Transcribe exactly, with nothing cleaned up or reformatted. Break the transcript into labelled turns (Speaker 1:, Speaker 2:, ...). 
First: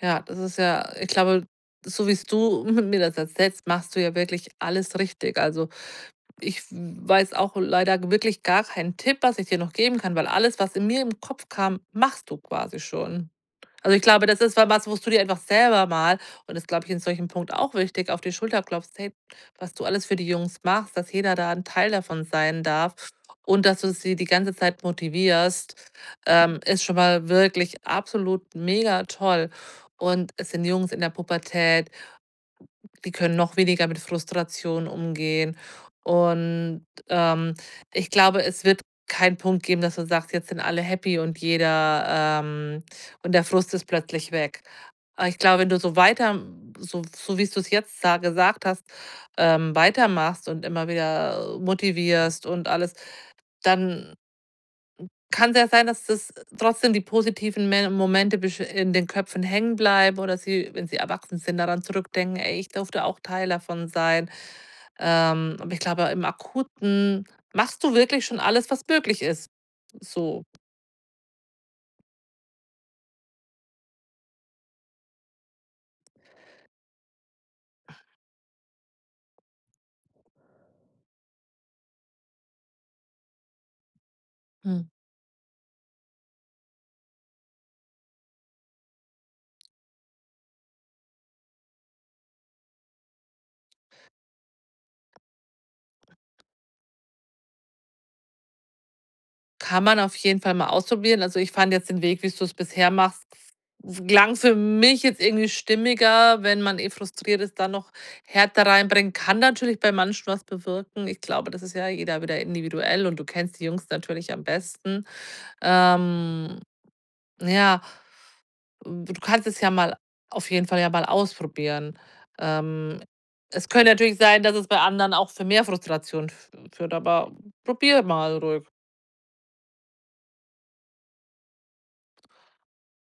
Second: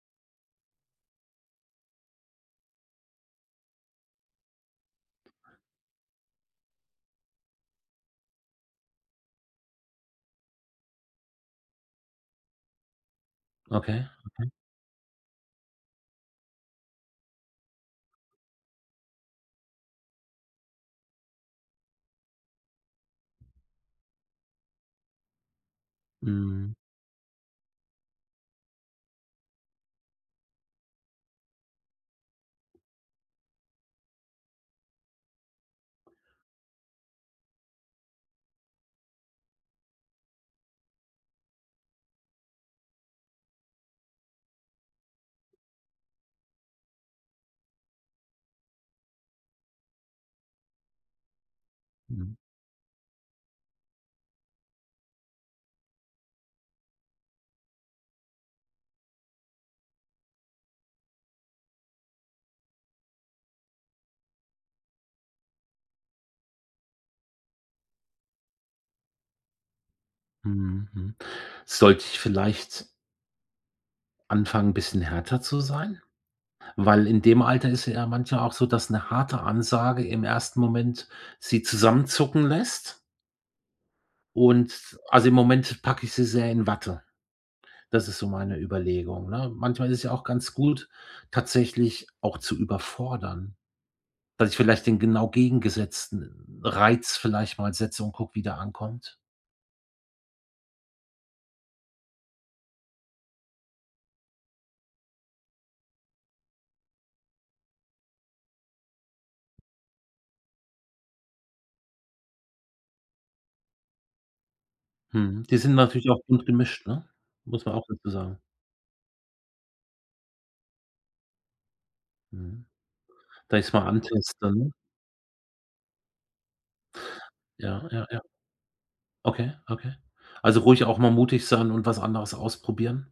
Speaker 1: Ja, das ist ja ich glaube, so wie's du mi mir das erzählst, machst du ja wirklich alles richtig. Also, ich w weiß auch leider wirklich gar keinen Tipp, was ich dir noch geben kann, weil alles, was in mir im Kopf kam, machst du quasi schon. Also,
Speaker 2: Okay,
Speaker 1: ich glaube, das
Speaker 2: okay.
Speaker 1: ist wa was, wo du dir einfach selber mal, und das, glaube ich, in solchem Punkt auch wichtig, auf die Schulter klopfst, hey, was du alles für die Jungs machst, dass jeder da 'n Teil davon sein darf und dass du sie die ganze Zeit motivierst, ähm,
Speaker 2: Mhm.
Speaker 1: ist schon mal wirklich absolut mega toll. Und es sind Jungs in der Pubertät die können noch weniger mit Frustration umgehen. Und, ähm, ich glaube, es wird keinen Punkt geben, dass man sagt, jetzt sind alle happy und jeder, ähm und der Frust ist plötzlich weg. Aber ich glaube, wenn du so weiter so so wie's du es jetzt sa gesagt hast, ähm, weitermachst und immer wieder
Speaker 2: Mhm.
Speaker 1: motivierst und alles, dann kann's ja sein, dass das trotzdem die positiven Me Momente besch in den Köpfen hängen bleiben oder sie, wenn sie erwachsen sind, daran zurückdenken: „Ey, ich durfte auch Teil davon sein.“ Ähm, aber ich glaube, im Akuten machst du wirklich schon alles, was möglich ist, so.
Speaker 2: Mhm. Mhm. Sollte ich vielleicht anfangen, bisschen härter zu sein? Weil in dem Alter ist es ja manchmal auch so, dass 'ne harte Ansage im ersten Moment sie zusammenzucken lässt.
Speaker 1: Mhm.
Speaker 2: Und also, im Moment packe ich sie sehr in Watte. Das ist so meine Überlegung, ne? Manchmal ist es ja auch ganz gut, tatsächlich auch zu überfordern, dass ich vielleicht den genau gegengesetzten Reiz vielleicht mal setze und gucke, wie der ankommt.
Speaker 1: Kann man auf jeden Fall mal ausprobieren. Also, ich fand jetzt den Weg, wie's du's bisher machst klang für mich jetzt irgendwie stimmiger, wenn man eh frustriert ist, dann noch Härte reinbringen. Kann natürlich bei manchen was bewirken. Ich glaube, das ist ja jeder wieder individuell und du kennst die Jungs natürlich am besten.
Speaker 2: Mhm, die sind natürlich auch gut
Speaker 1: Ähm,
Speaker 2: gemischt, ne,
Speaker 1: na
Speaker 2: muss man
Speaker 1: ja
Speaker 2: auch dazu sagen.
Speaker 1: du kannst es ja mal auf jeden Fall ja mal ausprobieren.
Speaker 2: Mhm.
Speaker 1: Ähm,
Speaker 2: Dass
Speaker 1: es
Speaker 2: ich's mal
Speaker 1: könnte natürlich sein,
Speaker 2: anteste,
Speaker 1: dass es
Speaker 2: ne?
Speaker 1: bei anderen auch für mehr Frustration f führt, aber
Speaker 2: Ja,
Speaker 1: probier
Speaker 2: ja, ja.
Speaker 1: mal ruhig.
Speaker 2: Okay, okay. Also, ruhig auch mal mutig sein und was anderes ausprobieren?